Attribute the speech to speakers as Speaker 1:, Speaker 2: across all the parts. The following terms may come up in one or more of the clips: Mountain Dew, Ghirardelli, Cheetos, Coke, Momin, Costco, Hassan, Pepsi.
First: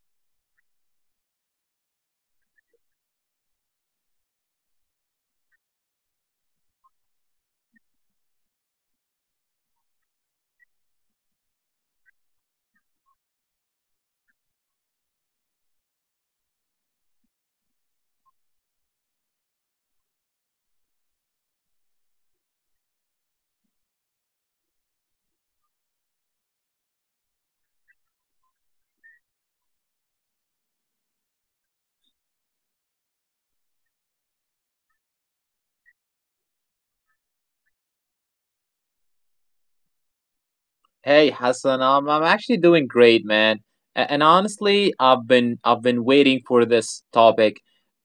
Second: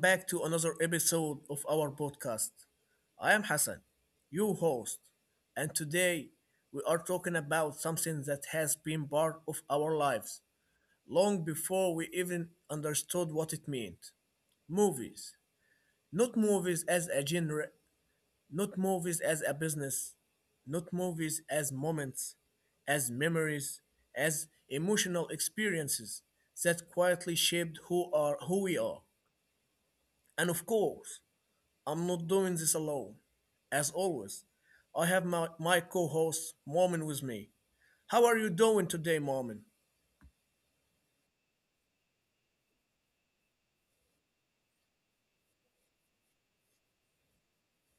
Speaker 1: back to another episode of our podcast. I am Hassan, your host, and today we are talking about something that has been part of our lives long before we even understood what it meant movies. Not movies as a genre, not movies as a business, not movies as moments, as memories, as emotional experiences that quietly shaped who we are. And of course, I'm not doing this alone. As always, I have my co host, Momin, with me. How are you doing today, Momin?
Speaker 2: Hey Hassan, I'm actually doing great, man. And honestly, I've been waiting for this topic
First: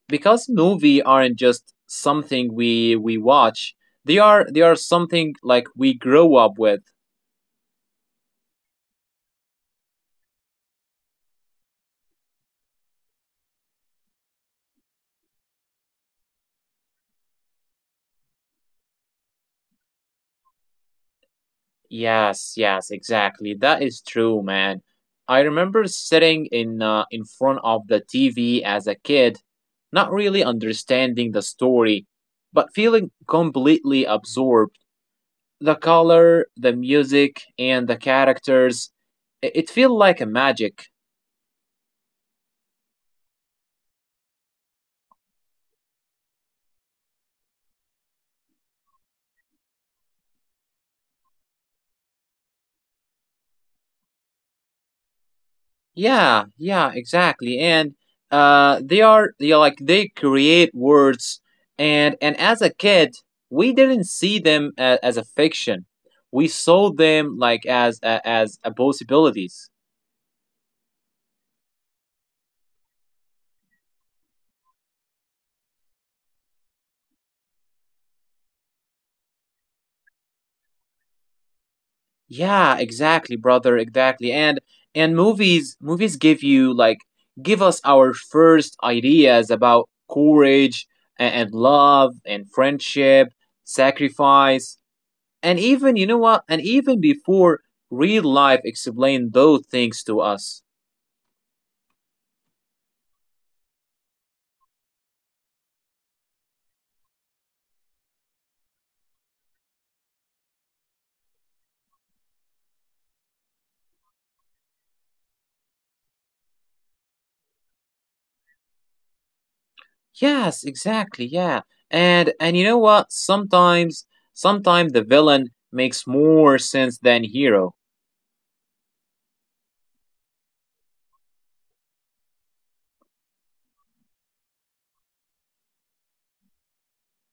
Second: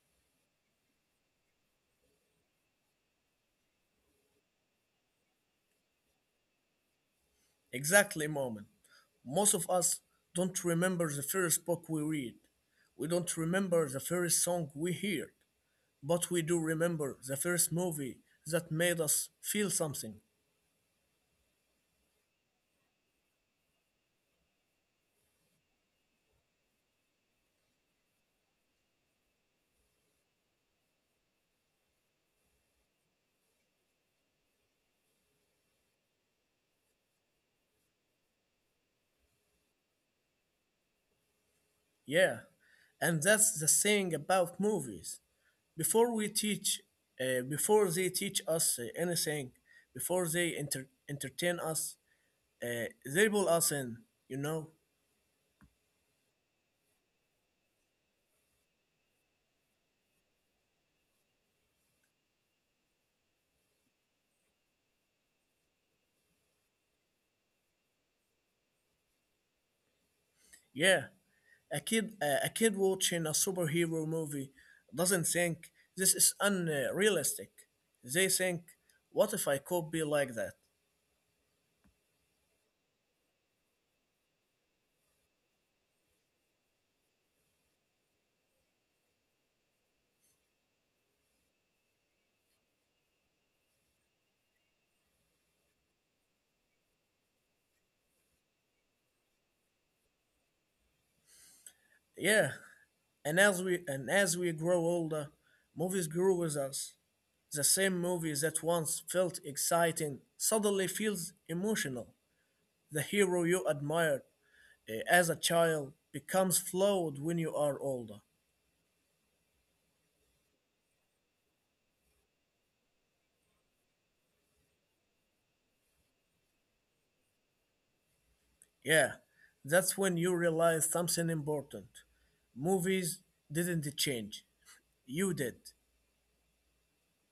Speaker 2: because movies aren't just something we watch. They are something like we grow up with.
Speaker 1: Exactly, Momin. Most of us don't remember the first book we read. We don't remember the first song we heard. But we do remember the first movie that made us feel something.
Speaker 2: Yes, yes, exactly. That is true, man. I remember sitting in front of the TV as a kid, not really understanding the story, but feeling completely absorbed the color, the music, and the characters. It feels like a magic.
Speaker 1: Yeah, and that's the thing about movies. Before we teach, before they teach us anything, before they entertain us, they pull us in. You know?
Speaker 2: Yeah, yeah, exactly. And they are like they create words, and as a kid, we didn't see them as a fiction. We saw them like as a possibilities.
Speaker 1: Yeah, a kid watching a superhero movie doesn't think this is unrealistic. They think, what if I could be like that?
Speaker 2: Yeah, exactly, brother, exactly. And movies give you like give us our first ideas about courage and love and friendship, sacrifice, and even you know what? And even before real life explained those things to us.
Speaker 1: Yeah, and as we grow older, movies grow with us. The same movie that once felt exciting suddenly feels emotional. The hero you admired as a child becomes flawed when you are older.
Speaker 2: Yes, exactly, yeah. And you know what? Sometimes the villain makes more sense than hero.
Speaker 1: Yeah, that's when you realize something important. Movies didn't change, you did.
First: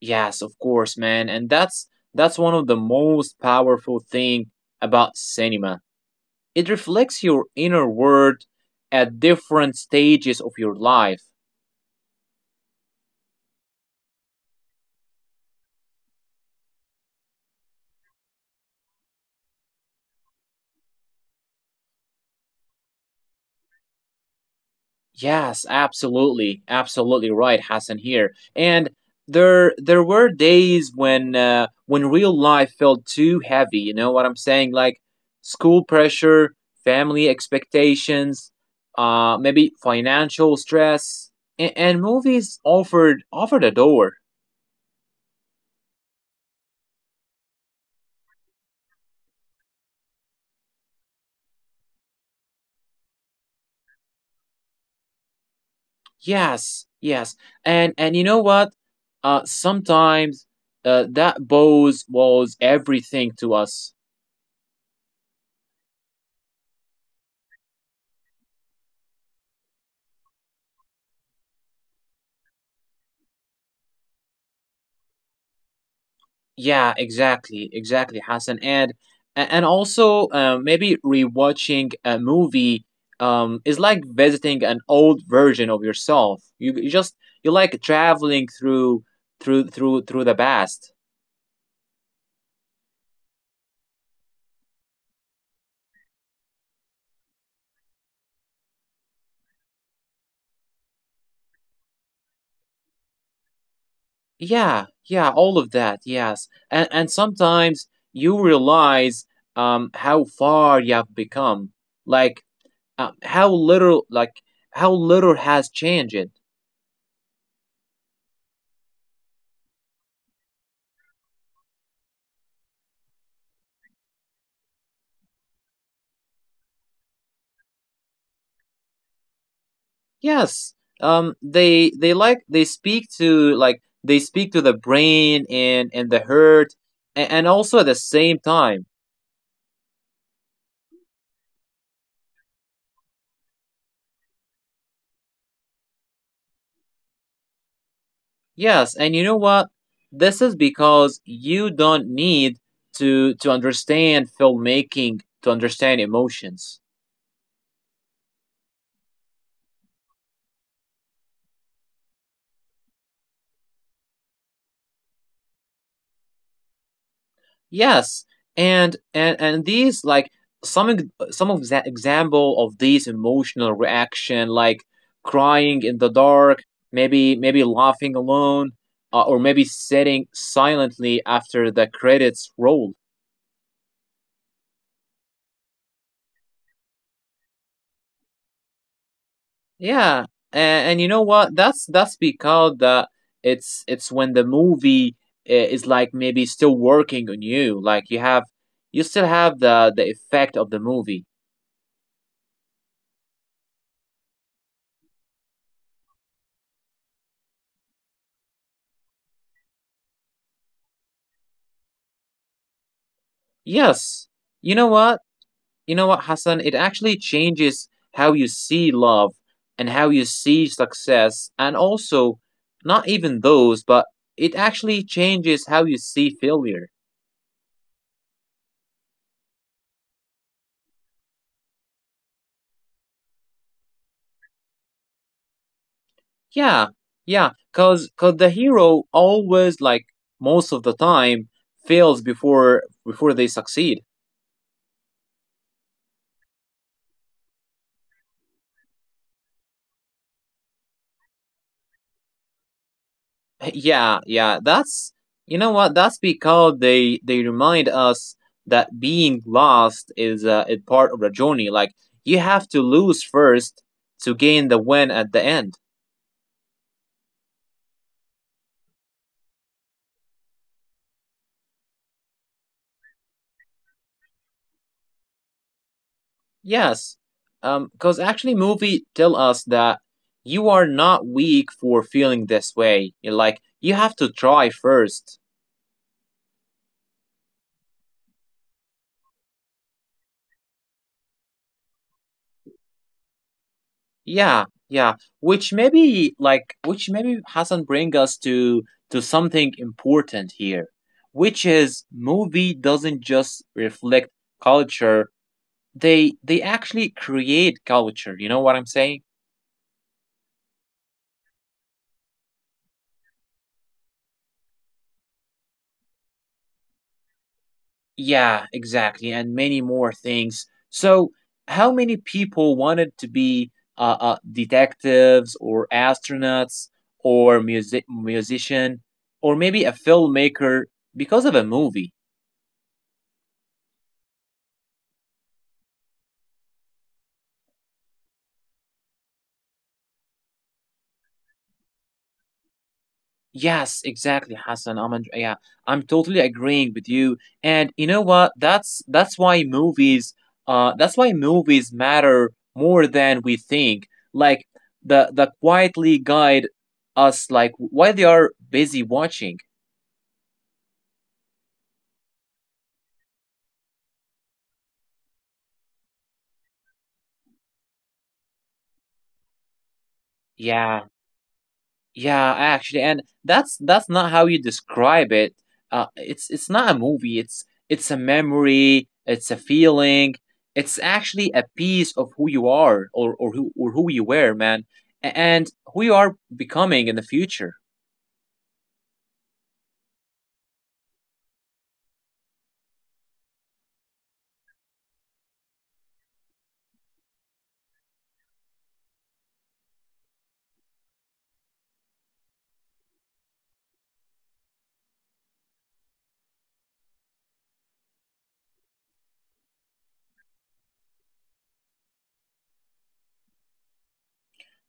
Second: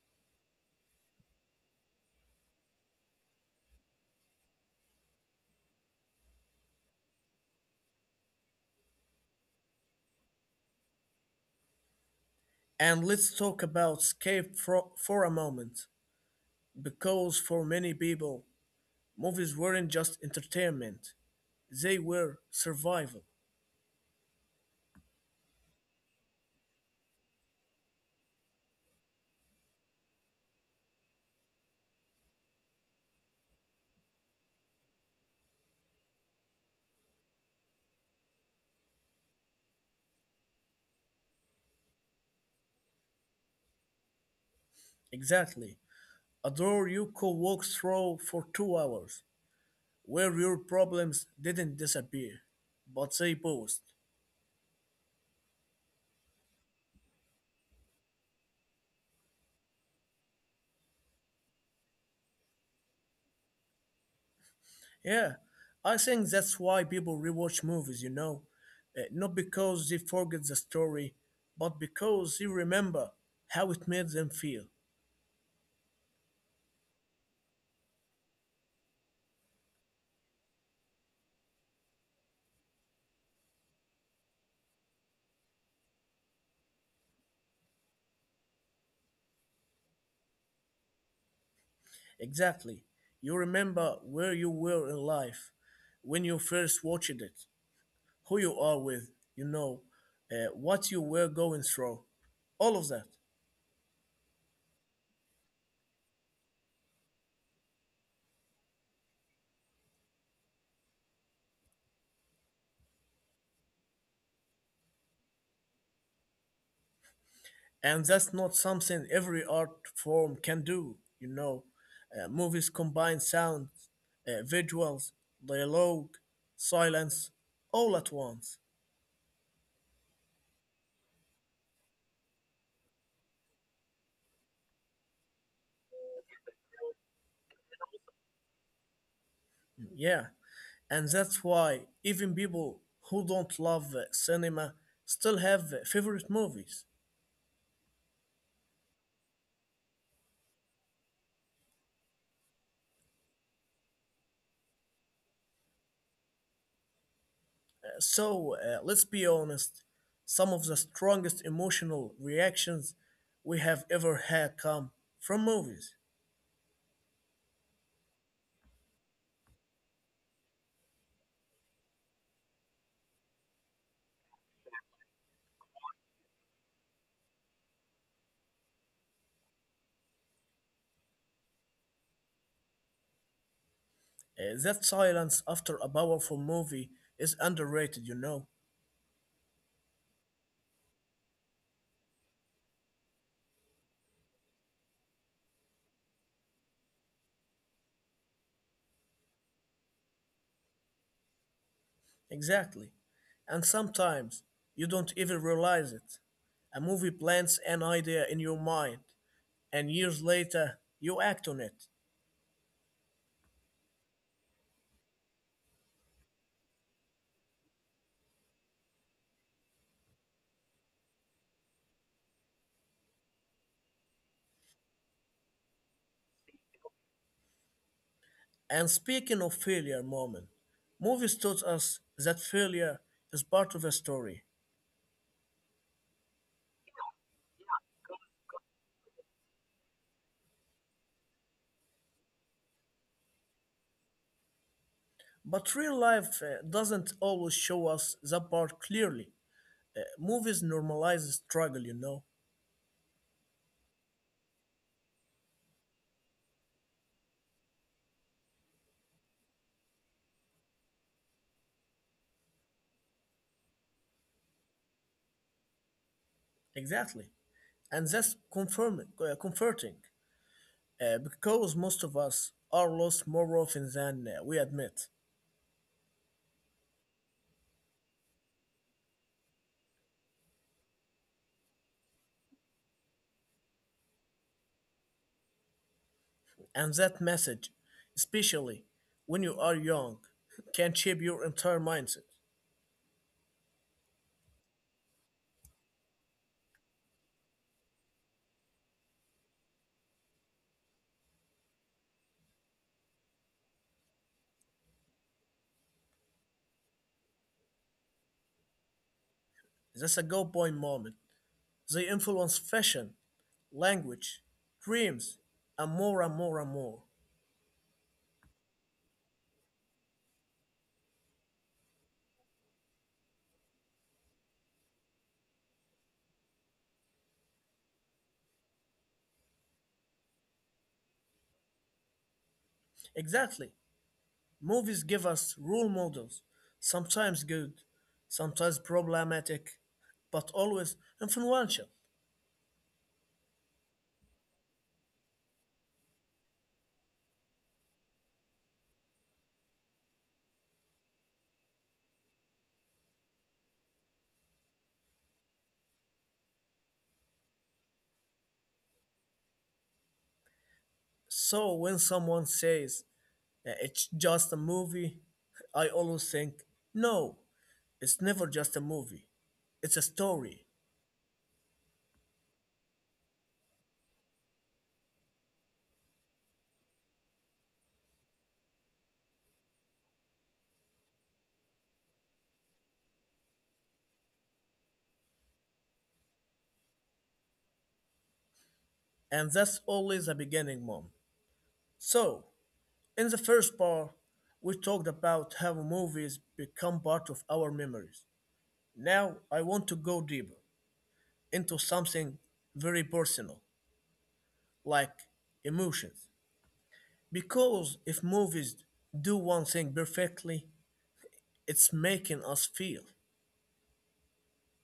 Speaker 2: Yes, of course, man. And that's one of the most powerful thing about cinema. It reflects your inner world at different stages of your life.
Speaker 1: And let's talk about escape for a moment. Because for many people, movies weren't just entertainment, they were survival.
Speaker 2: Yes, absolutely, absolutely right, Hassan here. And there were days when real life felt too heavy. You know what I'm saying? Like school pressure, family expectations, maybe financial stress, and, movies offered a door.
Speaker 1: Exactly. A door you could walk through for 2 hours, where your problems didn't disappear, but they paused.
Speaker 2: Yes, yes, and you know what? Sometimes that pose was everything to us.
Speaker 1: Yeah, I think that's why people rewatch movies, you know. Not because they forget the story, but because they remember how it made them feel.
Speaker 2: Yeah, exactly, exactly, Hassan. And and also maybe rewatching a movie is like visiting an old version of yourself. You just you like traveling through the past.
Speaker 1: Exactly. You remember where you were in life when you first watched it, who you are with, you know, what you were going through, all of that.
Speaker 2: Yeah, yeah, all of that. Yes, and sometimes you realize how far you have become, like uh, how little like how little has changed.
Speaker 1: And that's not something every art form can do, you know. Movies combine sounds, visuals, dialogue, silence, all at once.
Speaker 2: Yes. They speak to the brain and the hurt and, also at the same time.
Speaker 1: Yeah, and that's why even people who don't love cinema still have favorite movies.
Speaker 2: Yes, and you know what? This is because you don't need to understand filmmaking to understand emotions.
Speaker 1: So let's be honest, some of the strongest emotional reactions we have ever had come from movies.
Speaker 2: Yes, and these like some ex- some of the example of these emotional reaction, like crying in the dark, maybe laughing alone, or maybe sitting silently after the credits roll.
Speaker 1: That silence after a powerful movie is underrated, you know.
Speaker 2: Yeah, and, you know what? That's because that it's when the movie is like maybe still working on you, like you still have the effect of the movie.
Speaker 1: Exactly. And sometimes you don't even realize it. A movie plants an idea in your mind, and years later, you act on it.
Speaker 2: Yes, you know what? You know what, Hassan? It actually changes how you see love and how you see success, and also not even those, but it actually changes how you see failure.
Speaker 1: And speaking of failure moment, movies taught us that failure is part of a story.
Speaker 2: Yeah, yeah, cause the hero always, like most of the time, fails before they succeed.
Speaker 1: But real life doesn't always show us that part clearly. Movies normalize struggle, you know.
Speaker 2: Yeah, yeah, that's you know what? That's because they remind us that being lost is a part of the journey. Like you have to lose first to gain the win at the end.
Speaker 1: Exactly. And that's comforting, because most of us are lost more often than we admit.
Speaker 2: Yes, because actually, movie tell us that you are not weak for feeling this way. You're like you have to try first.
Speaker 1: And that message, especially when you are young, can shape your entire mindset.
Speaker 2: Yeah, yeah. Which maybe Hassan bring us to something important here, which is movie doesn't just reflect culture. They actually create culture. You know what I'm saying?
Speaker 1: That's a go point moment. They influence fashion, language, dreams, and more and more and more.
Speaker 2: Yeah, exactly, and many more things. So, how many people wanted to be detectives or astronauts or musician or maybe a filmmaker because of a movie?
Speaker 1: Exactly. Movies give us role models, sometimes good, sometimes problematic, but always influential.
Speaker 2: Yes, exactly, Hassan. Yeah, I'm totally agreeing with you. And you know what? That's why movies matter more than we think. Like the quietly guide us like why they are busy watching.
Speaker 1: So when someone says, "It's just a movie," I always think, no, it's never just a movie. It's a story.
Speaker 2: Yeah. Yeah, actually, and that's not how you describe it. It's not a movie. It's a memory. It's a feeling. It's actually a piece of who you are, or who you were, man, and who you are becoming in the future.
Speaker 1: And that's always the beginning, mom. So, in the first part, we talked about how movies become part of our memories. Now, I want to go deeper into something very personal, like emotions. Because if movies do one thing perfectly, it's making us feel.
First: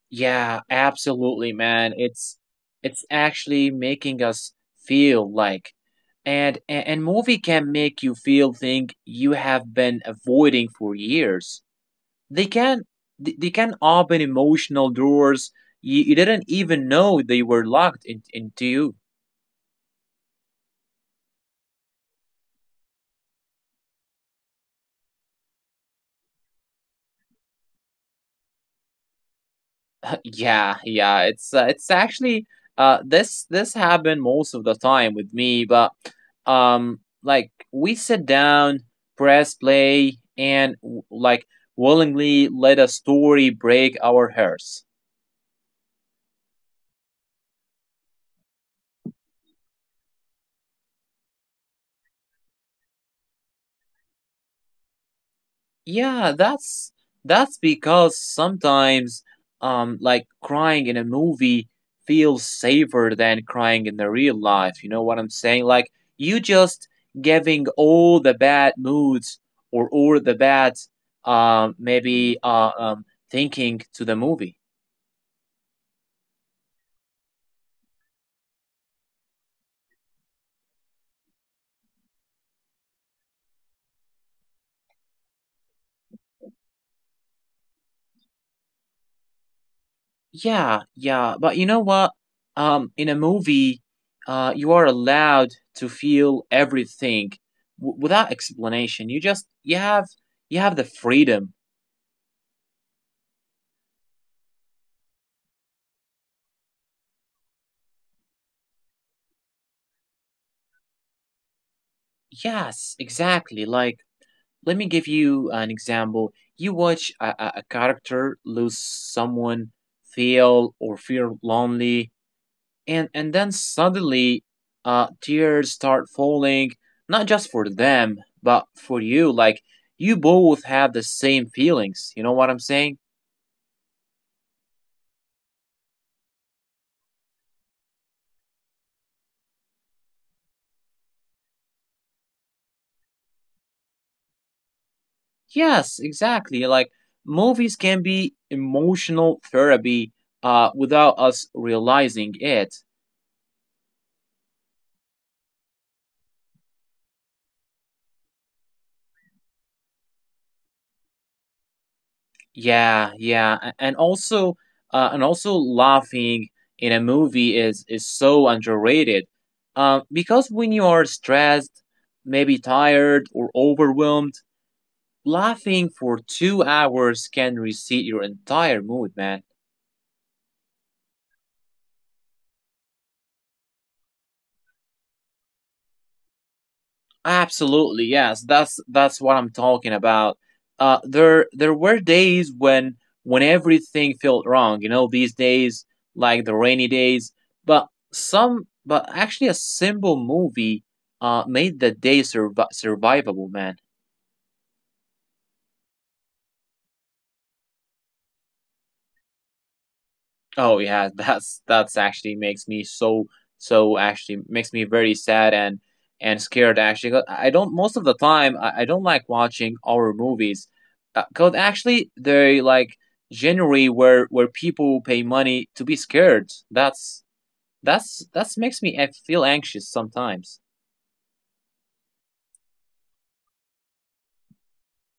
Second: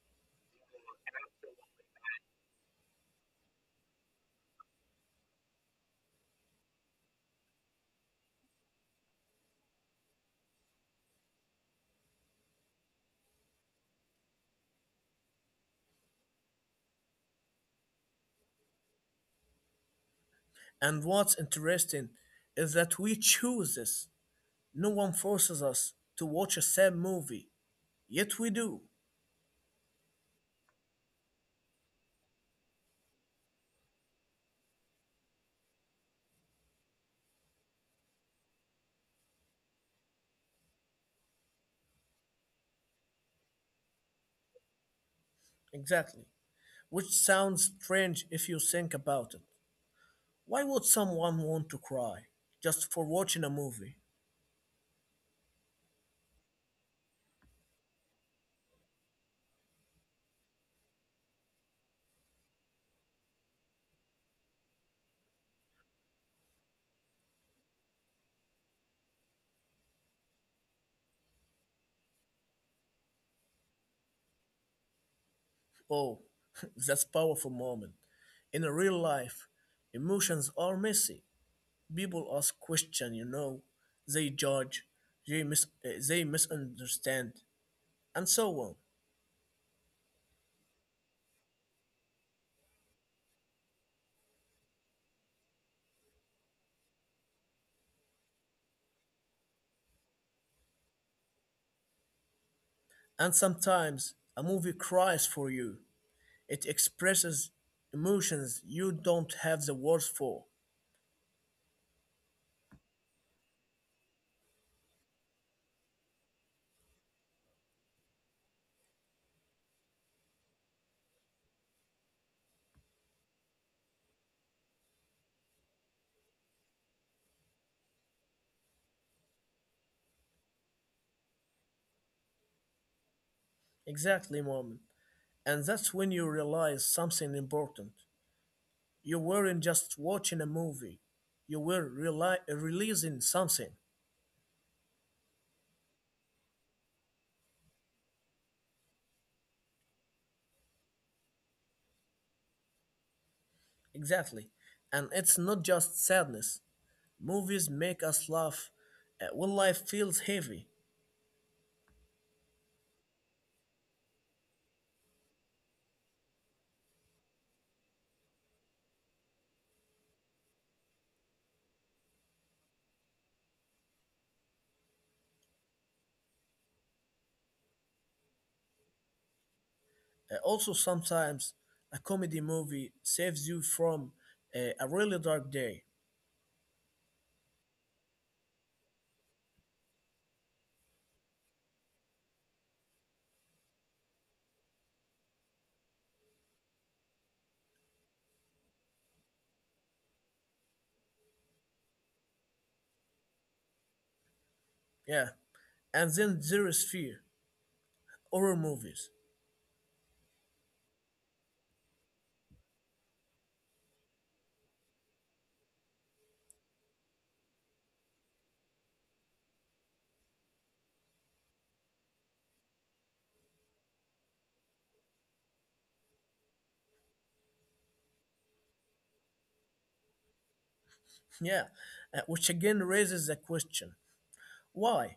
Speaker 2: Yeah, absolutely, man. It's actually making us feel like, and movie can make you feel thing you have been avoiding for years. they can they can open emotional doors you didn't even know they were locked into you.
Speaker 1: And what's interesting is that we choose this. No one forces us to watch a sad movie, yet we do.
Speaker 2: Yeah, yeah, it's actually this happened most of the time with me, but like we sit down, press play, and like willingly let a story break our hearts.
Speaker 1: Exactly. Which sounds strange if you think about it. Why would someone want to cry just for watching a movie?
Speaker 2: Yeah, that's because sometimes like crying in a movie feels safer than crying in the real life. You know what I'm saying? Like you just giving all the bad moods or all the bad maybe thinking to the movie.
Speaker 1: Oh, that's powerful moment. In a real life, emotions are messy. People ask questions, you know. They judge, they, they misunderstand, and so on.
Speaker 2: Yeah, yeah, but you know what? In a movie, you are allowed to feel everything w without explanation. You have the freedom.
Speaker 1: And sometimes a movie cries for you. It expresses emotions you don't have the words for.
Speaker 2: Yes, exactly. Like, let me give you an example. You watch a character lose someone, feel lonely, and then suddenly tears start falling, not just for them but for you, like you both have the same feelings. You know what I'm saying?
Speaker 1: Exactly, mom. And that's when you realize something important. You weren't just watching a movie, you were releasing something.
Speaker 2: Yes, exactly. Like movies can be emotional therapy without us realizing it.
Speaker 1: Exactly. And it's not just sadness. Movies make us laugh when life feels heavy.
Speaker 2: Yeah, yeah, and also laughing in a movie is so underrated, because when you are stressed, maybe tired or overwhelmed, laughing for 2 hours can reset your entire mood, man.
Speaker 1: Also, sometimes a comedy movie saves you from a really dark day.
Speaker 2: Absolutely, yes. That's what I'm talking about. There were days when everything felt wrong. You know, these days, like the rainy days, but some but actually a simple movie made the day survivable, man.
Speaker 1: Yeah, and then there is fear, horror movies.
Speaker 2: Oh yeah, that's actually makes me so, actually makes me very sad and scared actually. 'Cause I don't most of the time I don't like watching horror movies, because actually they like generally where people pay money to be scared. That's makes me I feel anxious sometimes.
Speaker 1: Yeah, which again raises the question: why?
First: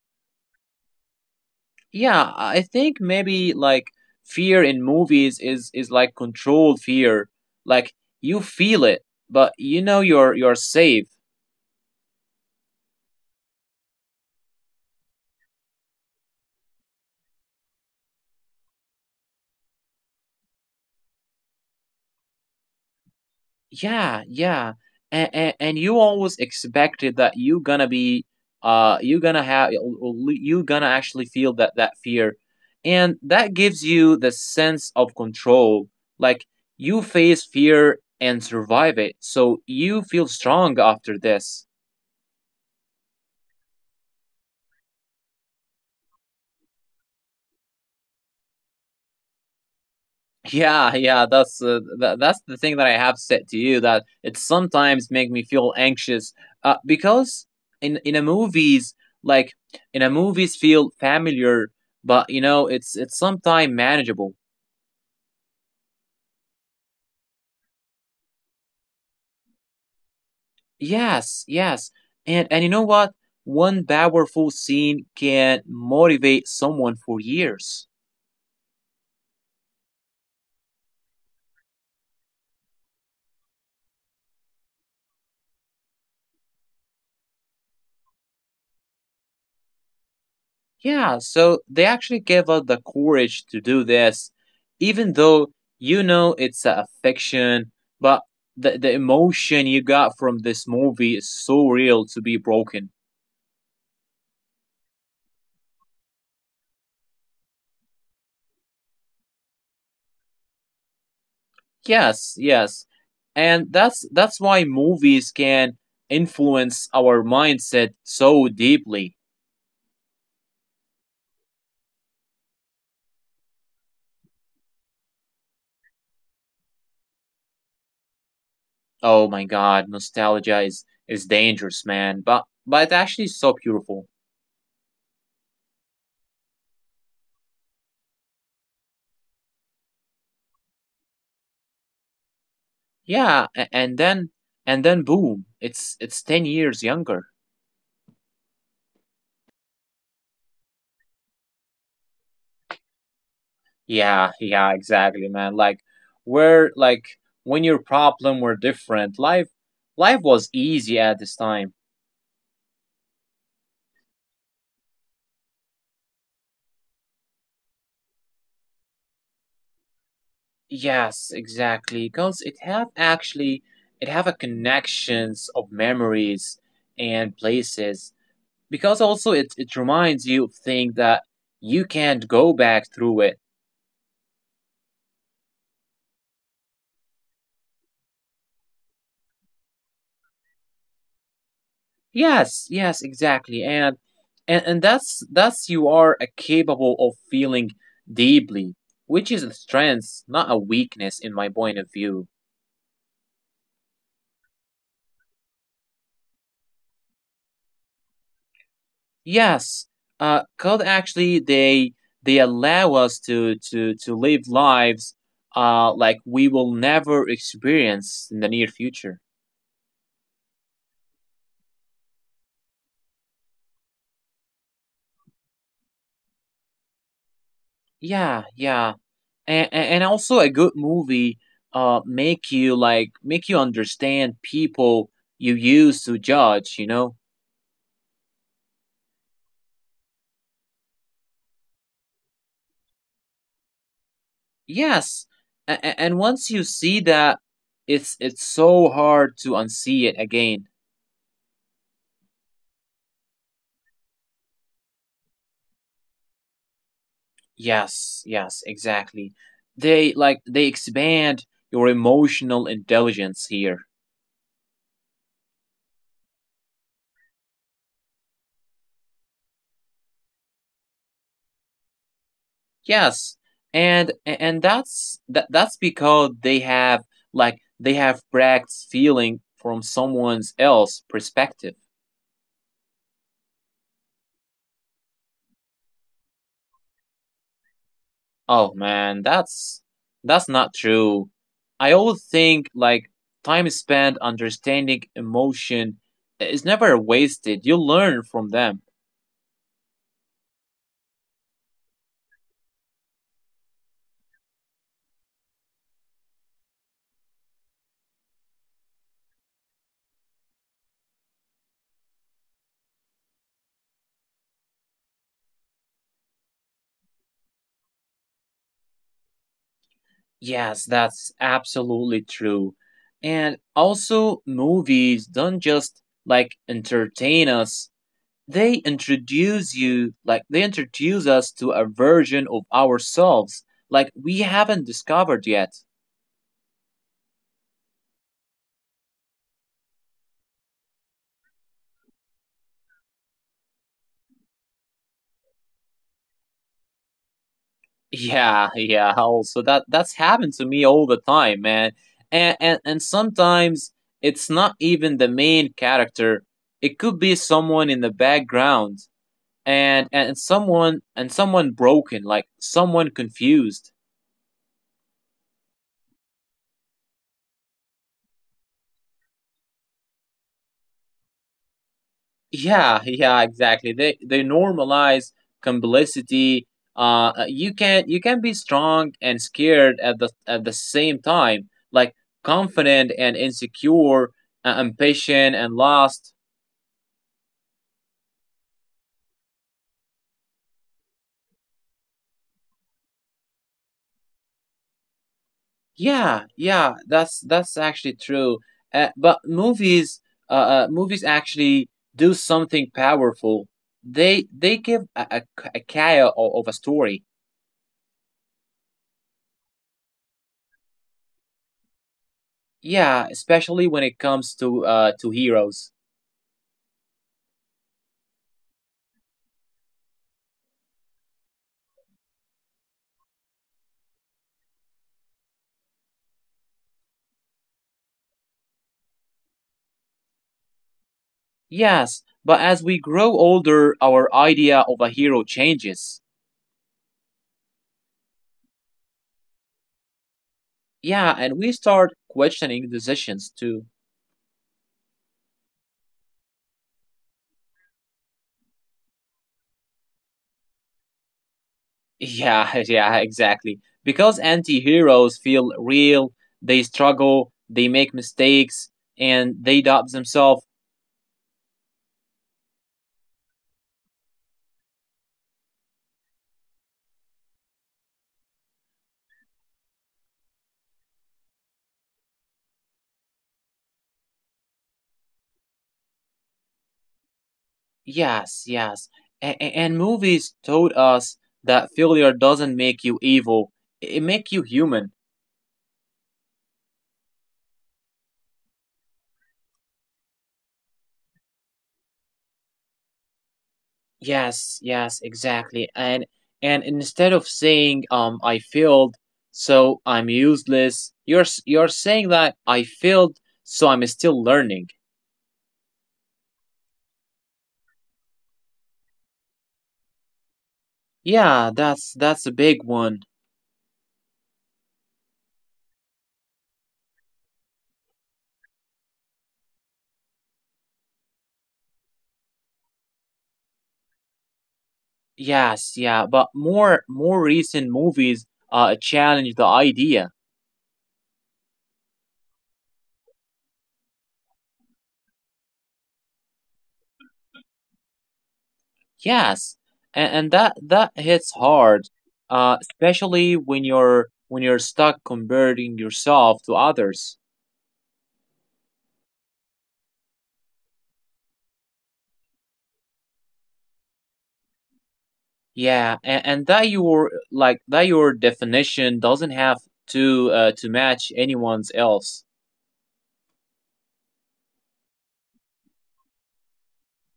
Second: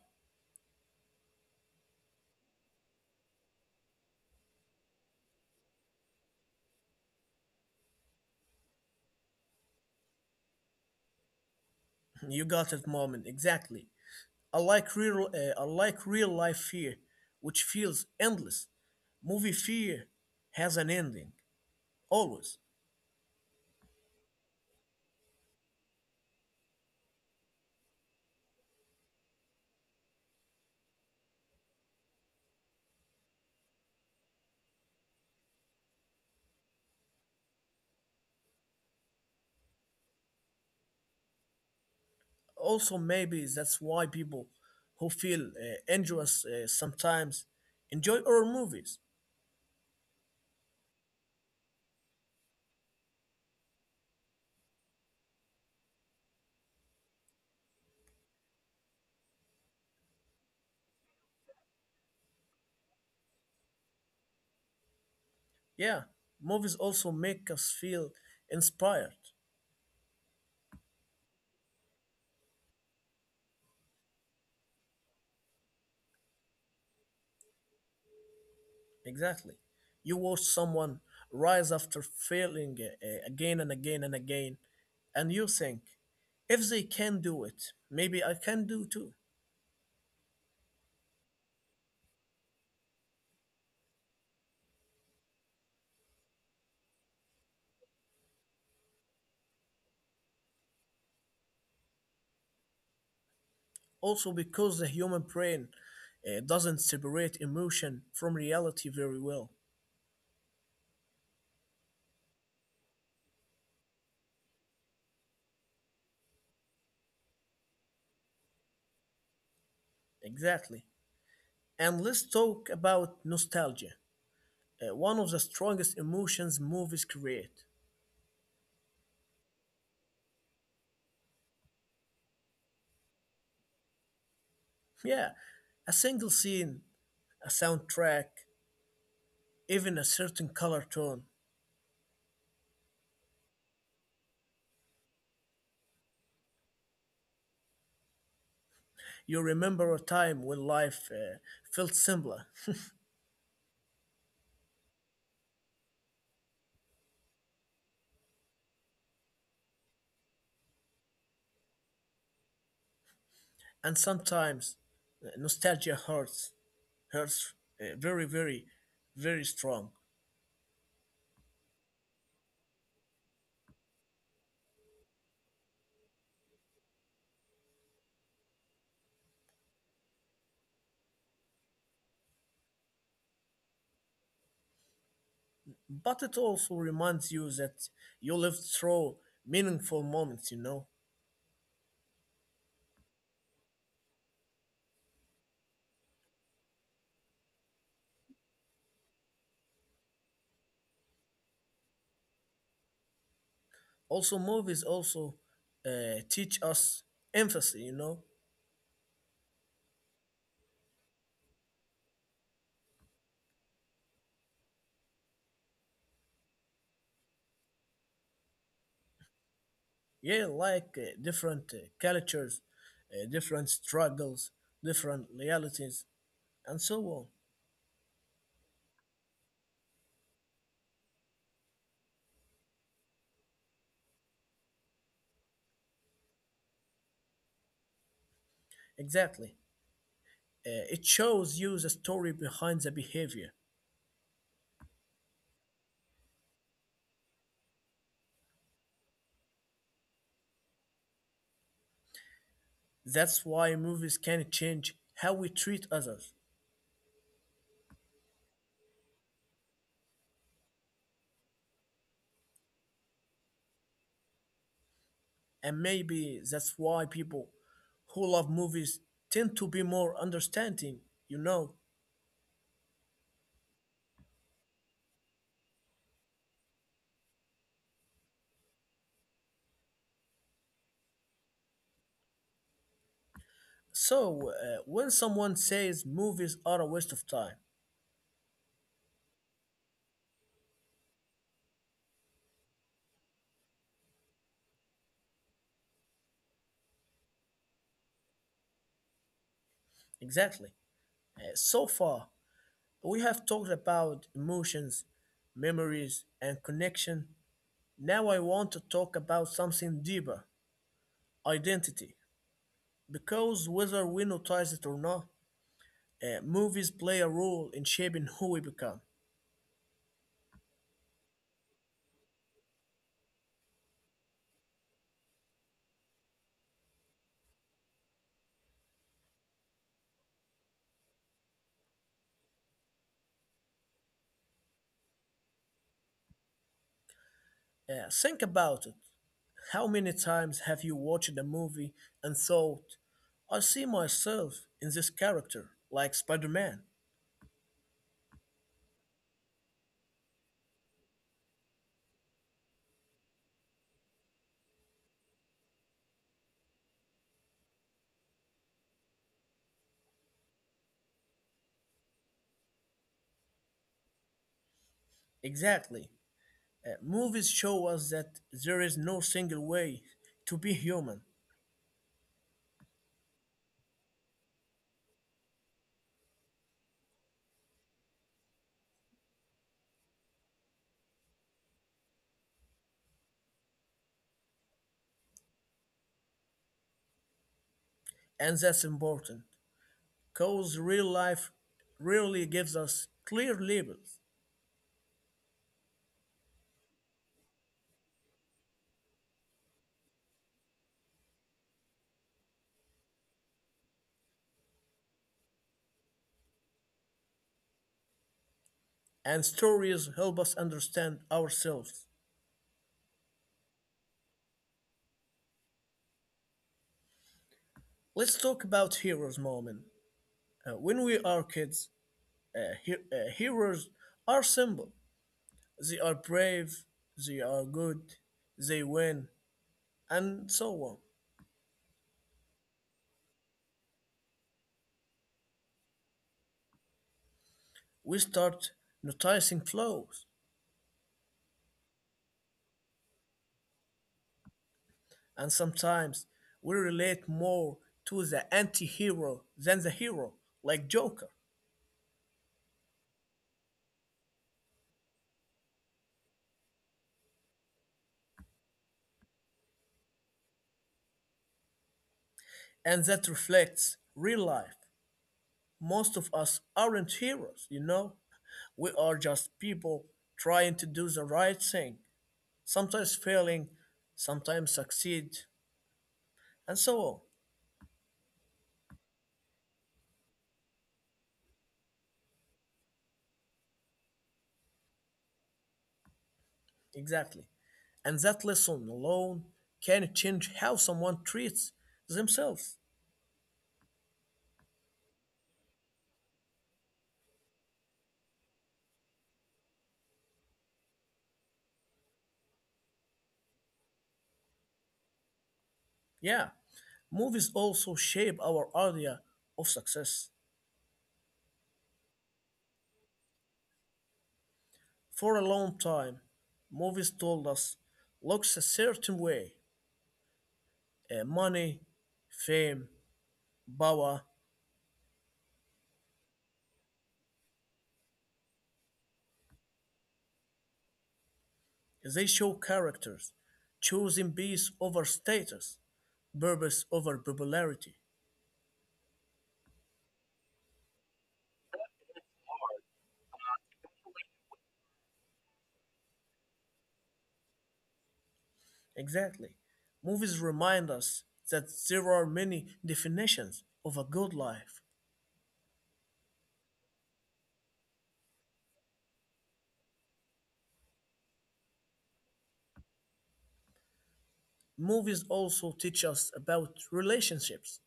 Speaker 2: Yeah, I think maybe like fear in movies is like controlled fear, like you feel it, but you know you're safe.
Speaker 1: You got it, moment. Exactly. I like real life fear, which feels endless. Movie fear has an ending always.
Speaker 2: Yeah, yeah, and, you always expected that you gonna be you gonna have you gonna actually feel that fear, and that gives you the sense of control, like you face fear and survive it, so you feel strong after this.
Speaker 1: Also, maybe that's why people who feel anxious sometimes enjoy horror movies.
Speaker 2: Yeah, yeah, that's the thing that I have said to you, that it sometimes make me feel anxious, because in in a movies like in a movies feel familiar, but you know it's sometimes manageable.
Speaker 1: Yeah, movies also make us feel inspired.
Speaker 2: Yes, yes, and you know what? One powerful scene can motivate someone for years.
Speaker 1: Exactly. You watch someone rise after failing again and again and again, and you think, if they can do it, maybe I can do too.
Speaker 2: Yeah, so they actually gave us the courage to do this, even though you know it's a fiction, but the emotion you got from this movie is so real to be broken.
Speaker 1: Also, because the human brain doesn't separate emotion from reality very well.
Speaker 2: Yes, yes. And that's why movies can influence our mindset so deeply.
Speaker 1: Exactly. And let's talk about nostalgia, one of the strongest emotions movies create.
Speaker 2: Oh my god, nostalgia is dangerous, man, but it's actually so beautiful.
Speaker 1: Yeah, a single scene, a soundtrack, even a certain color tone.
Speaker 2: Yeah, and then boom, it's 10 years younger.
Speaker 1: You remember a time when life felt simpler,
Speaker 2: Yeah, yeah, exactly, man. Like where like when your problem were different, life was easy at this time.
Speaker 1: and sometimes nostalgia hurts, very, very, very strong.
Speaker 2: Yes, exactly. Because it have a connections of memories and places. Because also it reminds you of things that you can't go back through it.
Speaker 1: But it also reminds you that you lived through meaningful moments, you know.
Speaker 2: Yes, yes, exactly. And that's you are a capable of feeling deeply, which is a strength, not a weakness in my point of view.
Speaker 1: Movies also teach us empathy, you know.
Speaker 2: Yes. Code actually they allow us to live lives like we will never experience in the near future.
Speaker 1: Yeah, like different cultures, different struggles, different realities, and so on.
Speaker 2: Yeah, yeah. And also a good movie make you understand people you used to judge, you know?
Speaker 1: Exactly. It shows you the story behind the behavior.
Speaker 2: Yes, and once you see that, it's so hard to unsee it again.
Speaker 1: That's why movies can change how we treat others.
Speaker 2: Yes, yes, exactly. They expand your emotional intelligence here.
Speaker 1: And maybe that's why people who love movies tend to be more understanding, you know.
Speaker 2: Yes, and and that's because they have practiced feeling from someone's else perspective.
Speaker 1: So, when someone says movies are a waste of time,
Speaker 2: Oh man, that's not true. I always think like time spent understanding emotion is never wasted. You learn from them.
Speaker 1: exactly. So far, we have talked about emotions, memories, and connection. Now, I want to talk about something deeper, identity. Because whether we notice it or not, movies play a role in shaping who we become.
Speaker 2: Yes, that's absolutely true. And also movies don't just like entertain us. They introduce you like they introduce us to a version of ourselves like we haven't discovered yet.
Speaker 1: Think about it. How many times have you watched a movie and thought, I see myself in this character, like Spider Man?
Speaker 2: Yeah, yeah. Also, that's happened to me all the time, man. And sometimes it's not even the main character. It could be someone in the background, and someone broken, like someone confused.
Speaker 1: Exactly. Movies show us that there is no single way to be human,
Speaker 2: Yeah, yeah, exactly. They normalize complicity. You can be strong and scared at the same time, like confident and insecure, impatient and lost.
Speaker 1: and that's important. Because real life rarely gives us clear labels,
Speaker 2: Yeah, yeah, that's actually true. But movies actually do something powerful. They give a kaya of a story.
Speaker 1: and stories help us understand ourselves.
Speaker 2: Yeah, especially when it comes to heroes.
Speaker 1: Let's talk about heroes, moment. When we are kids, heroes are simple. They are brave, they are good, they win, and so on.
Speaker 2: Yes, but as we grow older, our idea of a hero changes.
Speaker 1: We start noticing flaws,
Speaker 2: Yeah, and we start questioning decisions too.
Speaker 1: and sometimes we relate more to the anti hero than the hero, like Joker.
Speaker 2: Yeah, yeah, exactly. Because anti heroes feel real, they struggle, they make mistakes, and they doubt themselves.
Speaker 1: And that reflects real life. Most of us aren't heroes, you know? We are just people trying to do the right thing, sometimes failing, sometimes succeed, and so on.
Speaker 2: Yes, yes. And movies told us that failure doesn't make you evil, it make you human.
Speaker 1: Exactly. And that lesson alone can change how someone treats themselves.
Speaker 2: Yes, yes, exactly. And instead of saying I failed, so I'm useless, you're saying that I failed, so I'm still learning.
Speaker 1: Yeah. Movies also shape our idea of success.
Speaker 2: Yeah, that's a big one.
Speaker 1: For a long time, movies told us looks a certain way. Money, fame, power,
Speaker 2: Yes, yeah, but more recent movies challenge the idea.
Speaker 1: they show characters choosing peace over status, purpose over popularity.
Speaker 2: Yes. And that hits hard, especially when you're stuck comparing yourself to others.
Speaker 1: Exactly. Movies remind us that there are many definitions of a good life.
Speaker 2: Yeah, and, that your like that your definition doesn't have to match anyone's else.
Speaker 1: Movies also teach us about relationships.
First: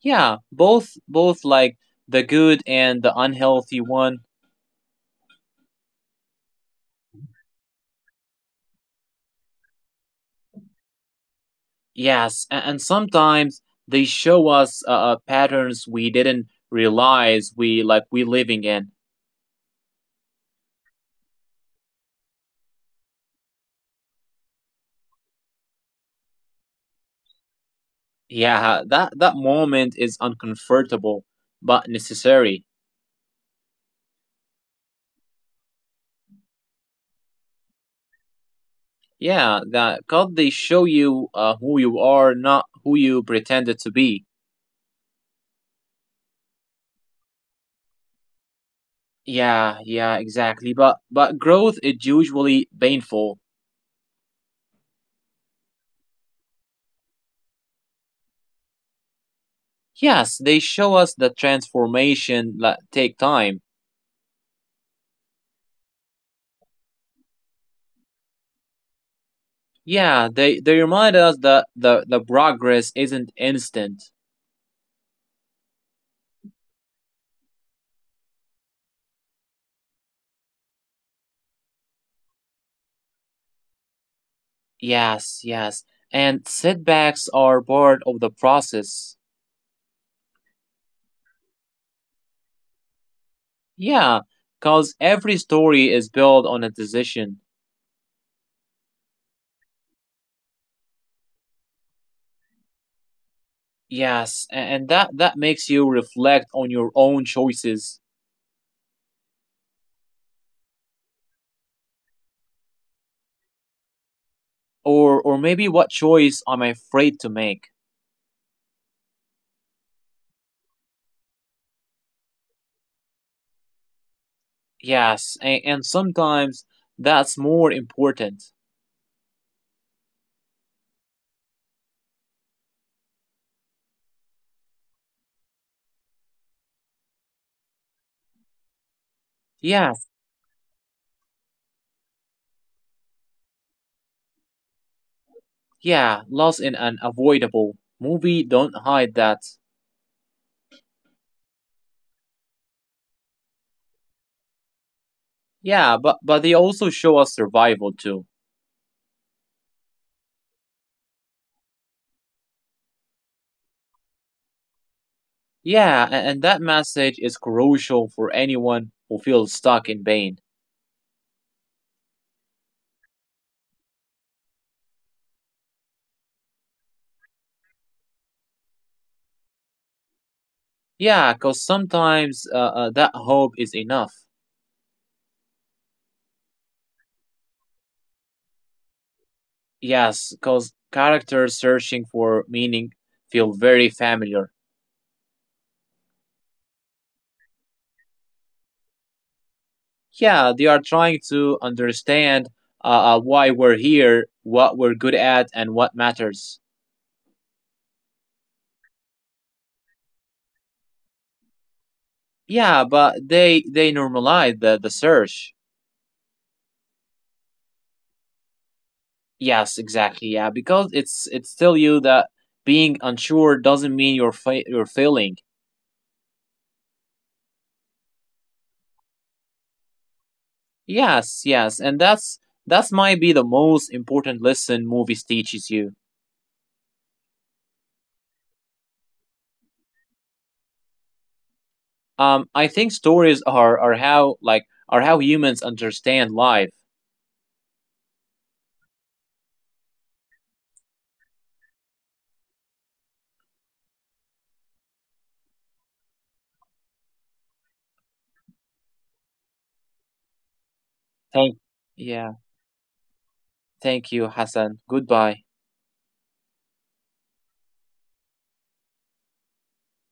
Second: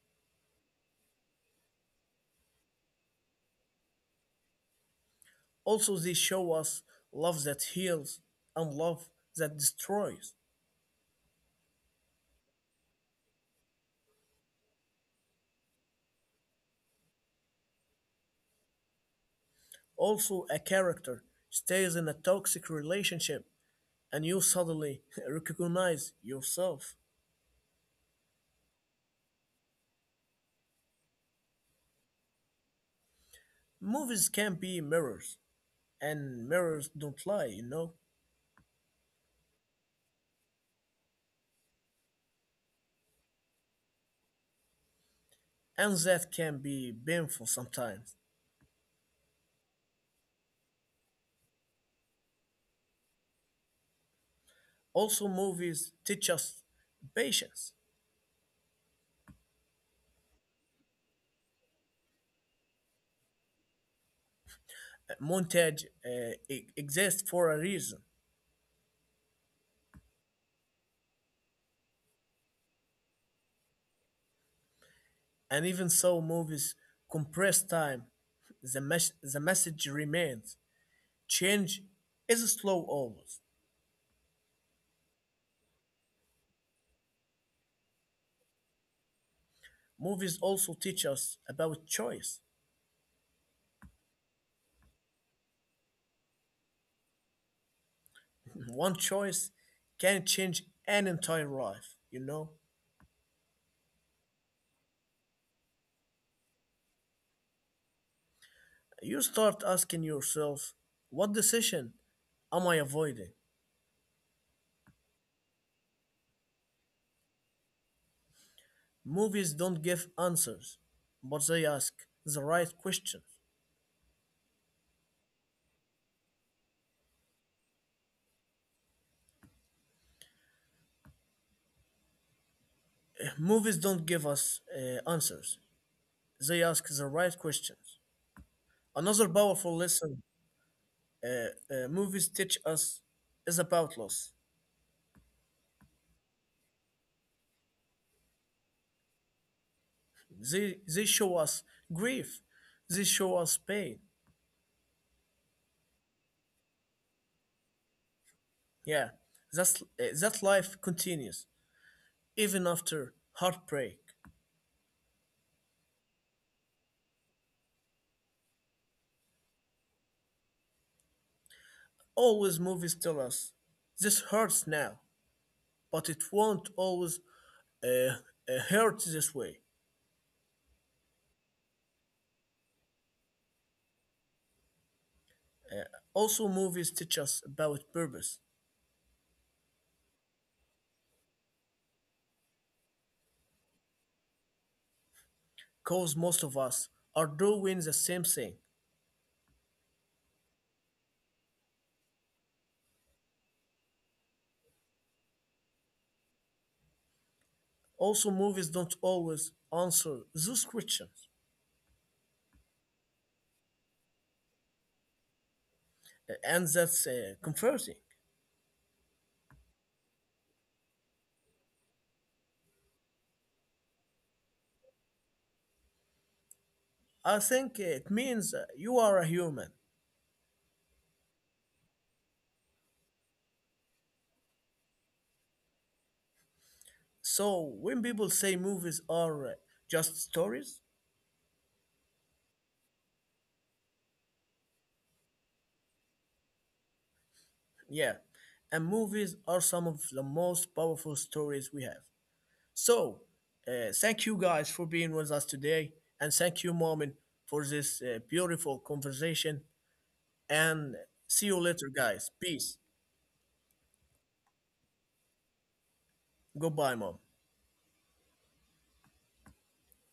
Speaker 2: Yeah, both like the good and the unhealthy one.
Speaker 1: Also, they show us love that heals and love that destroys.
Speaker 2: Yes, and sometimes they show us patterns we didn't realize we living in.
Speaker 1: Also, a character stays in a toxic relationship and you suddenly recognize yourself.
Speaker 2: Yeah, that moment is uncomfortable but necessary.
Speaker 1: Movies can be mirrors, and mirrors don't lie, you know?
Speaker 2: Yeah, that cause they show you who you are, not who you pretended to be.
Speaker 1: And that can be painful sometimes.
Speaker 2: Yeah, yeah, exactly. But growth is usually painful.
Speaker 1: Also, movies teach us patience.
Speaker 2: Yes, they show us the transformation that take time.
Speaker 1: Montage exists for a reason,
Speaker 2: Yeah, they remind us that the progress isn't instant.
Speaker 1: and even so, movies compress time. The message remains, change is slow always.
Speaker 2: Yes, yes. And setbacks are part of the process.
Speaker 1: Movies also teach us about choice.
Speaker 2: Yeah, because every story is built on a decision.
Speaker 1: One choice can change an entire life, you know?
Speaker 2: Yes, and that makes you reflect on your own choices,
Speaker 1: You start asking yourself, what decision am I avoiding?
Speaker 2: or maybe what choice I'm afraid to make.
Speaker 1: Movies don't give answers, but they ask the right questions.
Speaker 2: Yes, and, sometimes that's more important.
Speaker 1: Movies don't give us answers, they ask the right questions. Another powerful
Speaker 2: Yes,
Speaker 1: lesson uh, movies teach us is about loss.
Speaker 2: yeah, loss in unavoidable. Movie don't hide that.
Speaker 1: They show us grief, they show us pain.
Speaker 2: Yeah, but they also show us survival too.
Speaker 1: Yeah, that's, that life continues even after heartbreak.
Speaker 2: Yeah, and that message is crucial for anyone who feels stuck in pain.
Speaker 1: Always, movies tell us this hurts now, but it won't always uh, uh, hurt this way.
Speaker 2: Yeah, because sometimes that hope is enough.
Speaker 1: Uh, Also, movies teach us about purpose,
Speaker 2: Yes, because characters searching for meaning feel very familiar.
Speaker 1: because most of us are doing the same thing.
Speaker 2: Yeah, they are trying to understand uh, why we're here, what we're good at, and what matters.
Speaker 1: Also, movies don't always answer those questions,
Speaker 2: Yeah, but they normalize the search.
Speaker 1: and that's comforting.
Speaker 2: Yes, exactly. Yeah, because it's still you that being unsure doesn't mean you're failing.
Speaker 1: I think it means you are a human.
Speaker 2: Yes, yes, and that's might be the most important lesson movies teaches you.
Speaker 1: So, when people say movies are just stories,
Speaker 2: I think stories are how like are how humans understand life.
Speaker 1: yeah, and movies are some of the most powerful stories we have. So, thank you guys for being with us today, and thank you, Momin, for this beautiful conversation. And see
Speaker 2: Thank
Speaker 1: you later, guys.
Speaker 2: Yeah,
Speaker 1: Peace.
Speaker 2: thank you, Hassan. Goodbye.
Speaker 1: Goodbye, mom.